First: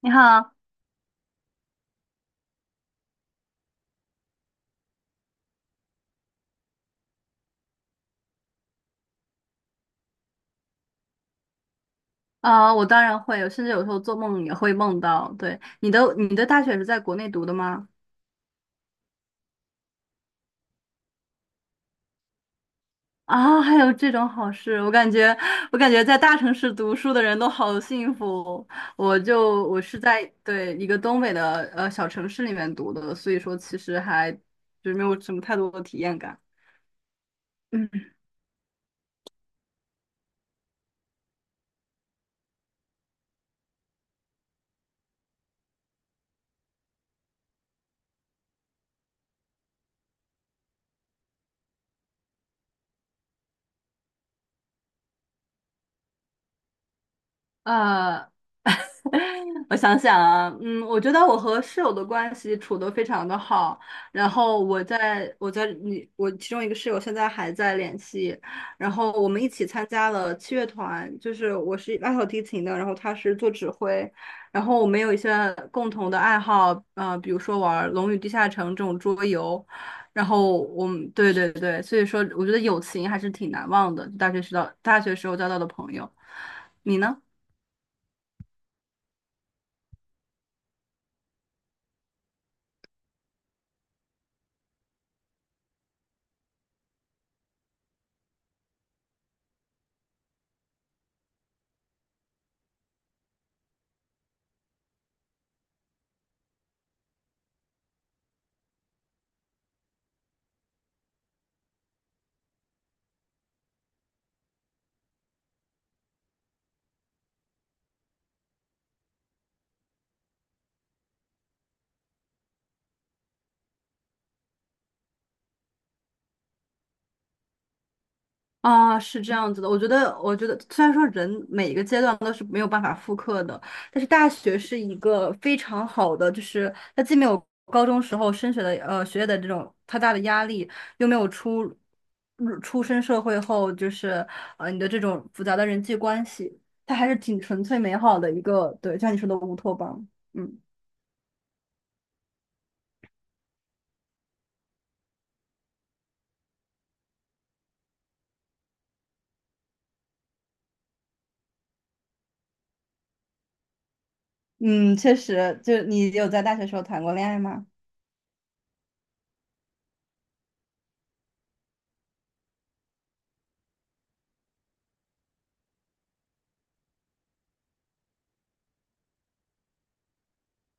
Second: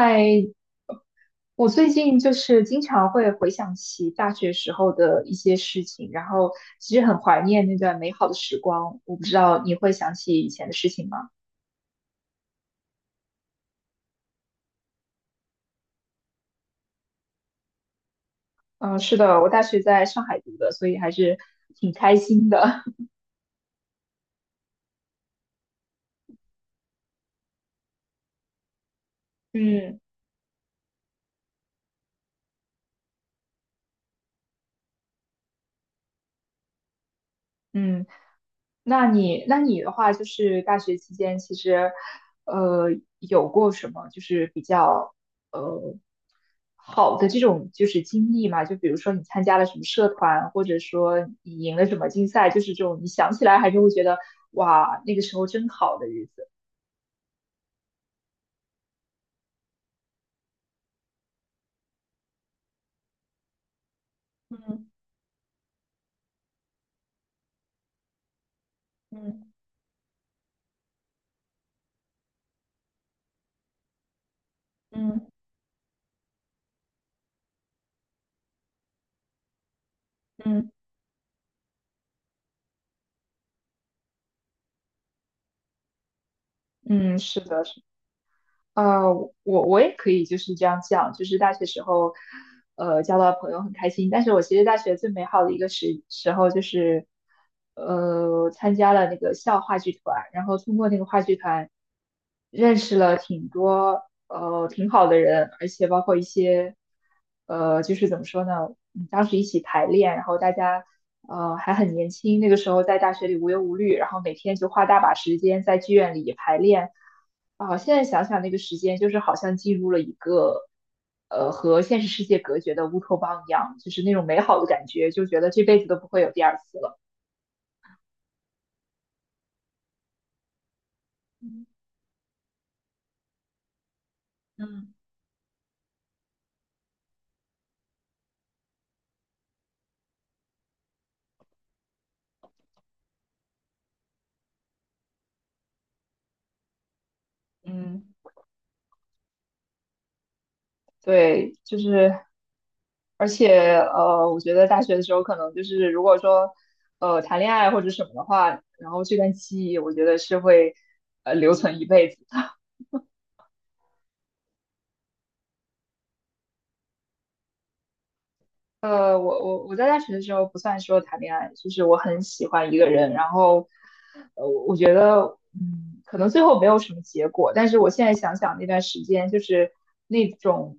你好，我最近就是经常会回想起大学时候的一些事情，然后其实很怀念那段美好的时光。我不知道你会想起以前的事情吗？我当然会，甚至有时候做梦也会梦到。对，你的大学是在国内读的吗？嗯，是的，我大学在上海读的，所以还是挺开心的。啊，还有这种好事，我感觉在大城市读书的人都好幸福。我是嗯在对一个东北的小城市里面读的，所以说其实还就是没有什么太多的体验感。嗯。嗯，那你的话，就是大学期间，其实，呃，有过什么就是比较呃好的这种就是经历嘛？就比如说你参加了什么社团，或者说你赢了什么竞赛，就是这种你想起来还是会觉得哇，那个时候真好的日子。呃，我想想啊，我觉得我和室友的关系处得非常的好，然后我嗯在我在你我其中一个室友现在还在联系，然后我们一嗯起参加了七乐团，就是我是拉小提琴的，然后他是做指挥，然后我们有一嗯些共同的爱好，比如说玩《龙与地下城》这种桌游，然后嗯，我们对对对，所以说我觉得友情还是挺难忘的，大学时候交到的朋友，你呢？嗯，是的，是。呃，我也可以就是这样讲，就是大学时候，交到的朋友很开心。但是我其实大学最美好的一个时候就是，参加了那个校话剧团，然后通过那个话剧团，认识了挺多挺好的人，而且包括一些。呃，就是怎么说呢？嗯当时一起排练，然后大家还很年轻，那个时候在大学里无忧无虑，然后每天就花大把时间在剧院里排练。啊，现在想想那个时间，就是好像进入了一个和现实世界隔绝的乌托邦一样，就是那种美好的感觉，就觉得这辈子都不会有第二次了。啊，是这样子的，我觉得，我觉得虽然说人嗯每一个阶段都是没有办法复刻的，但是大学是嗯。一个非常好的，就是它既没有高中时候升学的学业的这种太大的压力，又没有出身社会后就是你的这种复杂的人际关系，它还是挺纯粹美嗯，好的一个，对，就像你说的乌托邦。嗯对，就是。而且呃，我觉得大学的时候可能就是如果说谈恋爱或者什么的话，然后这段记忆，我觉得是会留存一辈子的。嗯，确实，就你有在大学时候谈过恋爱吗？我在大学的时候不算说谈恋爱，就是我很喜欢一个人，然后。觉得，嗯，可能最后没有什么结果，但是我现在想想那段时间，就是那种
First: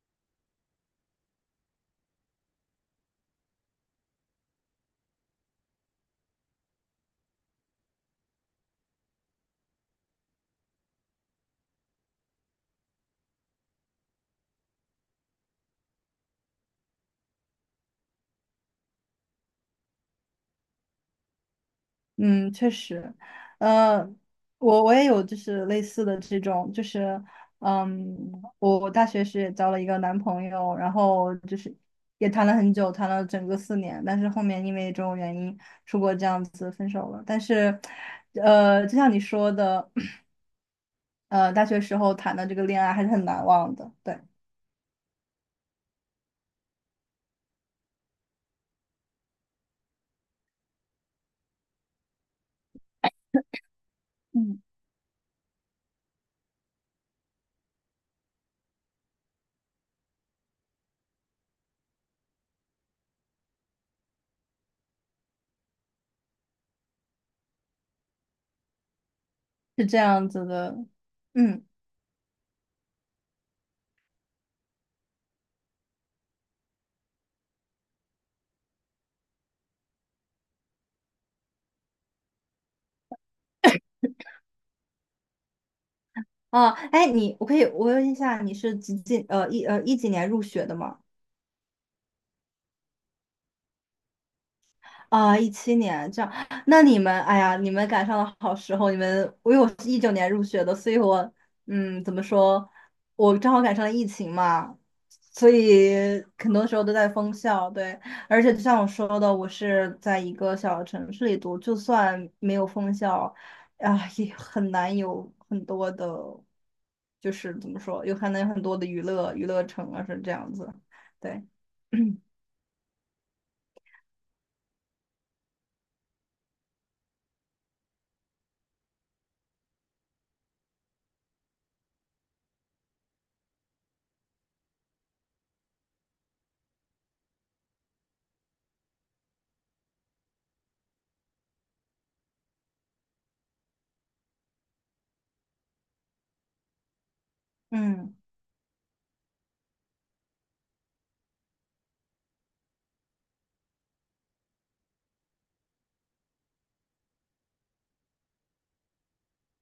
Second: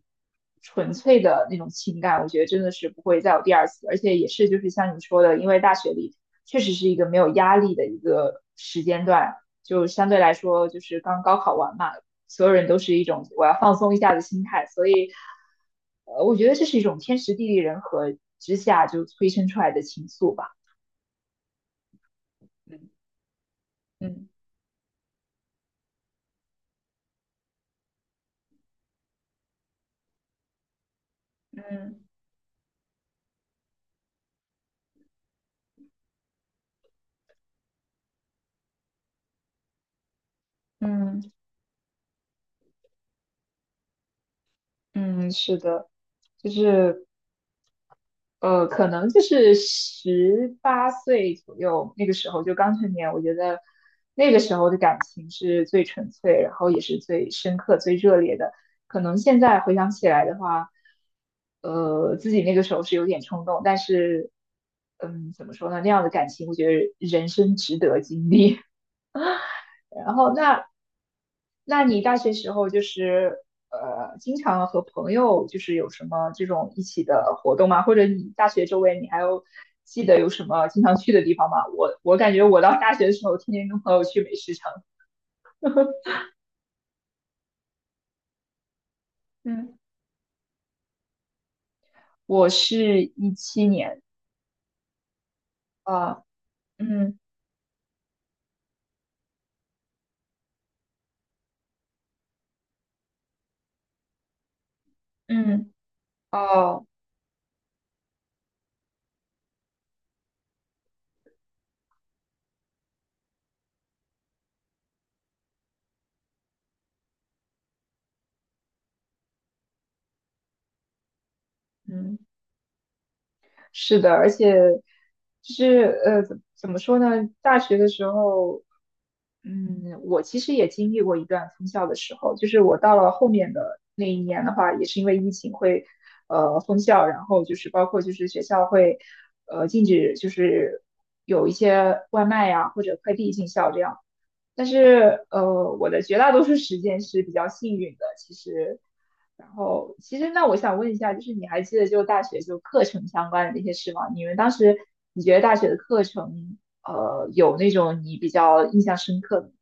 纯粹的那种情感，我觉得真的是不会再有第二次，而且也是就是像你说的，因为大学里确实是一个没有压力的一个时间段，就相对来说就是刚高考完嘛，所有人都是一种我要放松一下的心态，所以，呃，我觉得这是一种天时地利人和之下就催生出来的情愫吧，嗯，确嗯实，呃，嗯。我也有就是类似的这种，就是，嗯，我大学时也交了一个男朋友，然后就是嗯也谈了很久，谈了整个4年，但是后面因为种种原因出国这样子分手了。但是，就像你说的，嗯，大学时候谈的这个恋爱还是很难忘的，对，嗯，是的，就是可能就是18岁左右那个时候就刚成年，我觉得那个时嗯，候的感情是最纯粹，然后也是最深刻、最热烈的。可能现在回想起来的话，自己那个时候是有点冲动，但是嗯，怎么说呢？那样的感情，我觉得人生值得经历。是这然样后子那的，嗯，那你大学时候就是经常和朋友就是有什么这种一起的活动吗？或者你大学周围你还有记得有什么经常去的地方吗？我感觉我到大学的时候天天跟朋友去美食城 哦，哎，你我可以我问一下，你是几几 呃一嗯呃一几年入学的吗？我是17年啊，2017年这啊，样，那你嗯们，哎呀，你们赶上了好时候。你们，因为我是2019年入学的，所以我，怎么说，我正好赶上了疫情嘛，所嗯以很多时候哦都在封校。对，而且就像我说的，我是在一个小城市里读，就算没有封校，啊，也很难有很多的，就是怎么说，很难有很多的娱乐城啊，是这样子。对，嗯，是的，而且就是呃，怎么说呢？大学的时候。嗯，我其实也经历过一段封校的时候，就是我到了后面的那一年的话，也是因为疫情会，封校，然后就是包括就是学校会，禁止就是有一些外卖呀、或者快递进校这样。但是呃，我的绝大多数时间是比较幸运的，嗯。其实。然后其实那我想问一下，就是你还记得就大学就课程相关的那些事吗？你们当时你觉得大学的课程？呃，有那种你比较印象深刻的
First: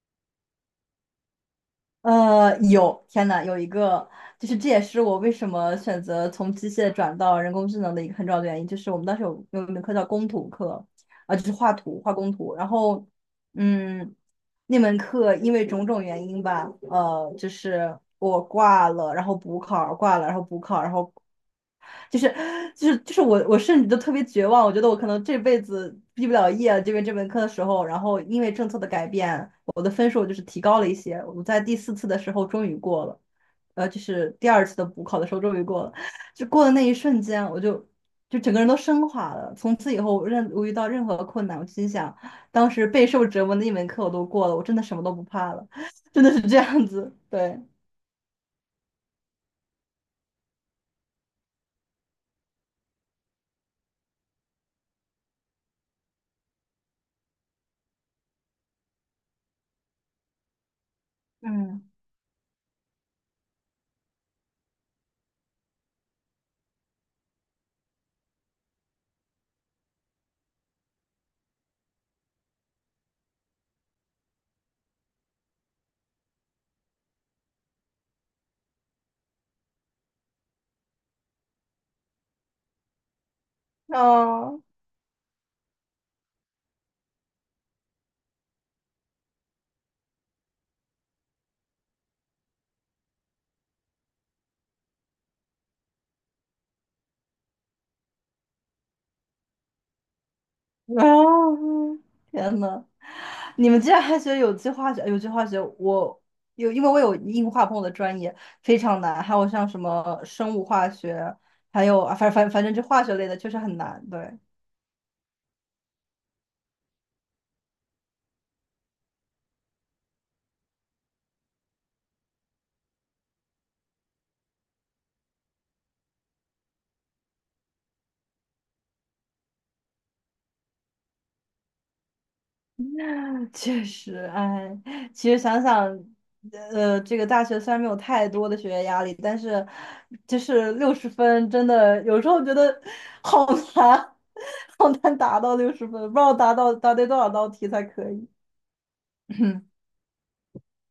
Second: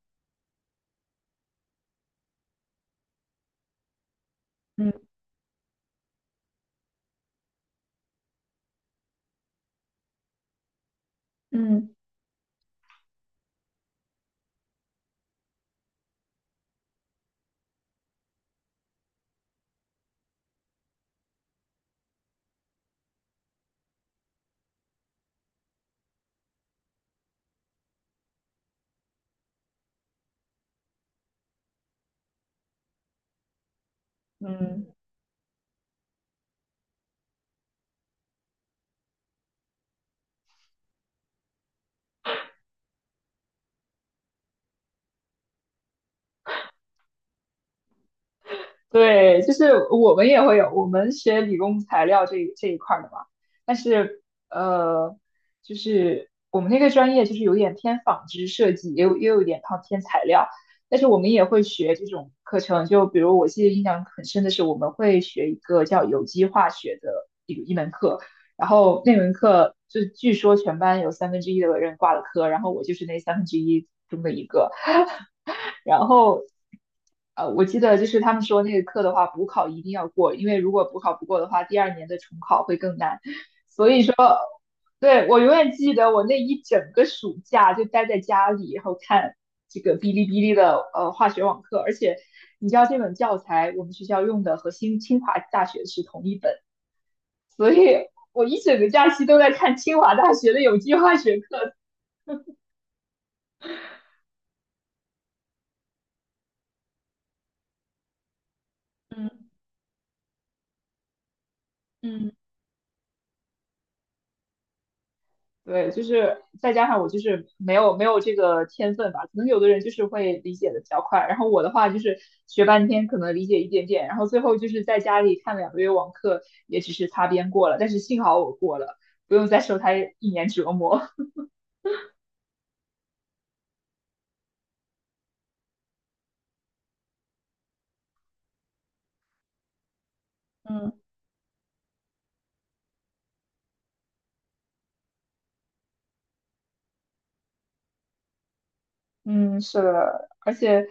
有，天呐，有一个，就是这也是嗯我为什么选择从机械转到人工智能的一个很重要的原因，就是我们当时有一门课叫工图课，啊、就是画嗯图、画工图，然后，嗯，那门课因为种种原因吧，就是我挂了，然后补考挂了，然后补考，然后就是就是我甚至都特别绝望，我觉得我可能这辈子毕不了业这边这门课的时候，然后因为政策的改变，我的分数就是提高了一些，我在第四次的时候终于过了，就是第二次的嗯，补考的时候终于过了，就过的那一瞬间，我就整个人都升华了，从此以后我遇到任何困难，我心想，当时备受折磨的一门课我都过了，我真的什么都不怕了，真的是这样子，对，对，就是我们也会有，我们学理工材料这一块儿的嘛，但是呃，就是我们那个专业就是有点偏纺织设计，也有也有一点靠偏材料，但是我们也会嗯，学这种课程，就比如我记得印象很深的是，我们会学一个叫有机化学的一门课，然后那门课就据说全班有三分之一的人挂了科，然后我就是那三分之一中的一个。然后，我记得就是他们说那个课的话，补考一定要过，因为如果补考不过的话，第二年的重考会更难。啊哦，对，我永远记得我那一整个暑假就待在家里，然后看这个哔哩哔哩的化学网课，而且你知道这本教材我们学校用的和新清华大学是同一本，所以我一整个假期都在看清华大学的有机化学课。天呐。你们竟然还学有机化学？有机化学，我有，因为我有硬化碰的专业非常难，还有嗯像什么生物化学，还有啊，反嗯。反反正这化学类的确实很难。对，对，就是再加上我就是没有这个天分吧，可能有的人就是会理解的比较快，然后我的话就是学半天可能理解一点点，然后最后就是在家里看2个月网课，也只是擦边过了，但是幸好我过了，不用再受他一年折磨。确实，哎，其实想想，这个大学虽然没有太多的学业压力，但是就 是嗯。六十分真的有时候觉得好难，好难达到60分，不知道达到答对多少道题才可以。嗯，是的，而且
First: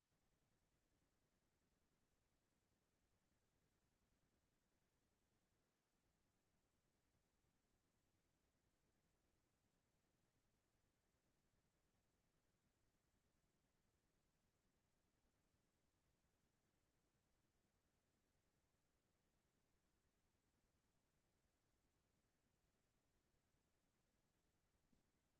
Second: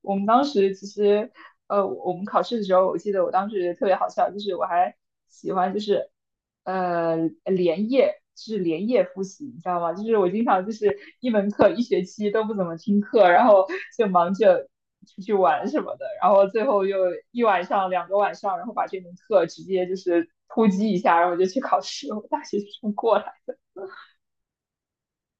我们当时其实，我们考试的时候，我记得我当时特别好笑，就是我还喜欢就是，呃，连夜复习，你知道吗？就是我经常就是一门课一学期都不怎么听课，然后就忙着出去玩什么的，然后最后又一晚上2个晚上，然后把这门课直接就是突击一下，然后就去考试了我大学就这么过了。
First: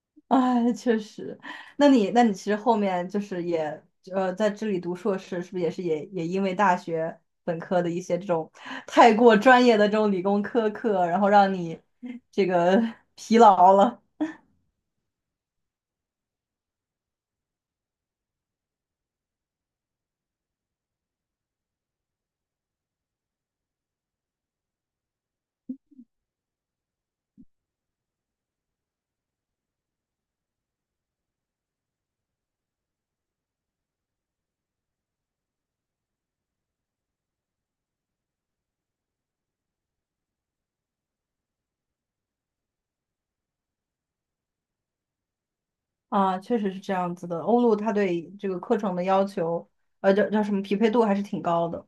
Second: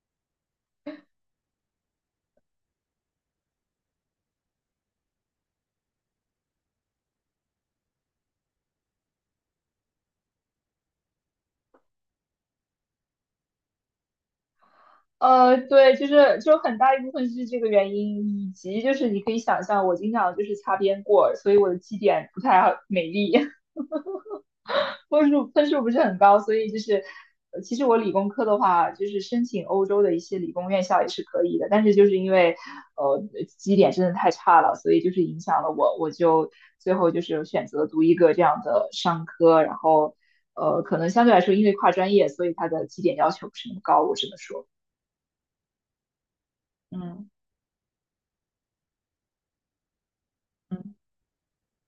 哎，确实。那你其实后面就是也在这里读硕士，是不是也因为大学本科的一些这种太过专业的这种理工科课，然后让你这个 疲劳了对，就是就很大一部分是这个原因，以及就是你可以想象，我经常就是擦边过，所以我的绩点不太好美丽，分数不是很高，所以就是其实我理工科的话，就是申请欧洲的一些理工院校也是可以的，但是就是因为呃绩点真的太差了，所以就是影响了我，我就最后就是选择读一个这样的商科，然后可能相对来说因为跨专业，所以它的绩点要求不是那么高，我只能说，啊？确实是这样子嗯的。欧陆它对这个课程的要求，叫什么匹配嗯。度还是挺高的。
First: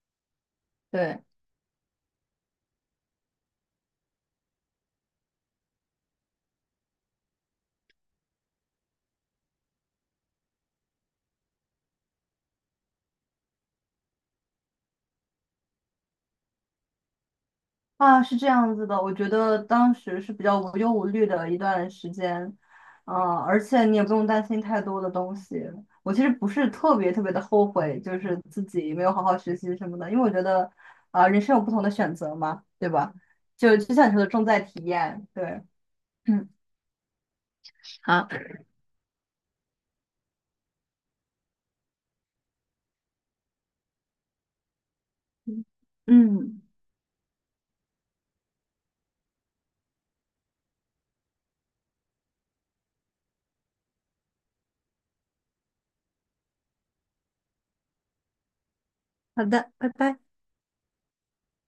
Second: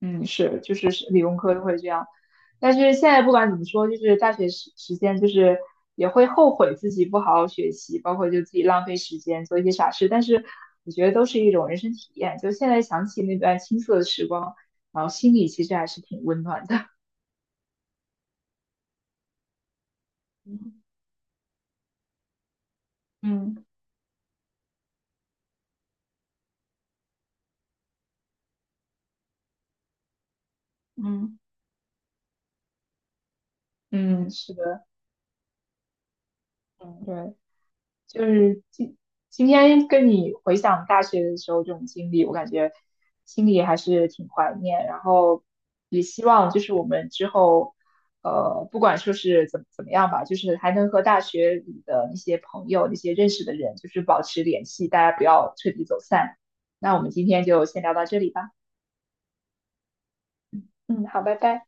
嗯，是，就是是对。理工科都会这样，但是现在不管怎么说，就是大学时间，就是也会后悔自己不好好学习，包括就自己浪费时间做一些傻事，但是我觉得都是一种人生体验。就现在想起那段青涩的时光，然后心里其实还是挺温暖的。啊，是这样子的，我觉得当时是比较无忧无虑的一段时间，而嗯且你也不用担心太多的东西。我其实不是特别特别的后悔，就是自己没有好好学习什么的，因为我觉得，啊、嗯，人生有不同的选择嘛，对吧？就就像你说的，嗯，重是在体的，验，对，嗯，嗯对。就好，是今天跟你回想大学的时候这种经历，我感觉心里还是挺怀念，然后也希望就嗯，是我们之后，不管说是怎么样吧，就是还能和大学里的那些朋友、那些认识的人，就是保持联系，大家不要彻底走散。那我们今天就先聊到这里吧。好的，拜拜。嗯，好，拜拜。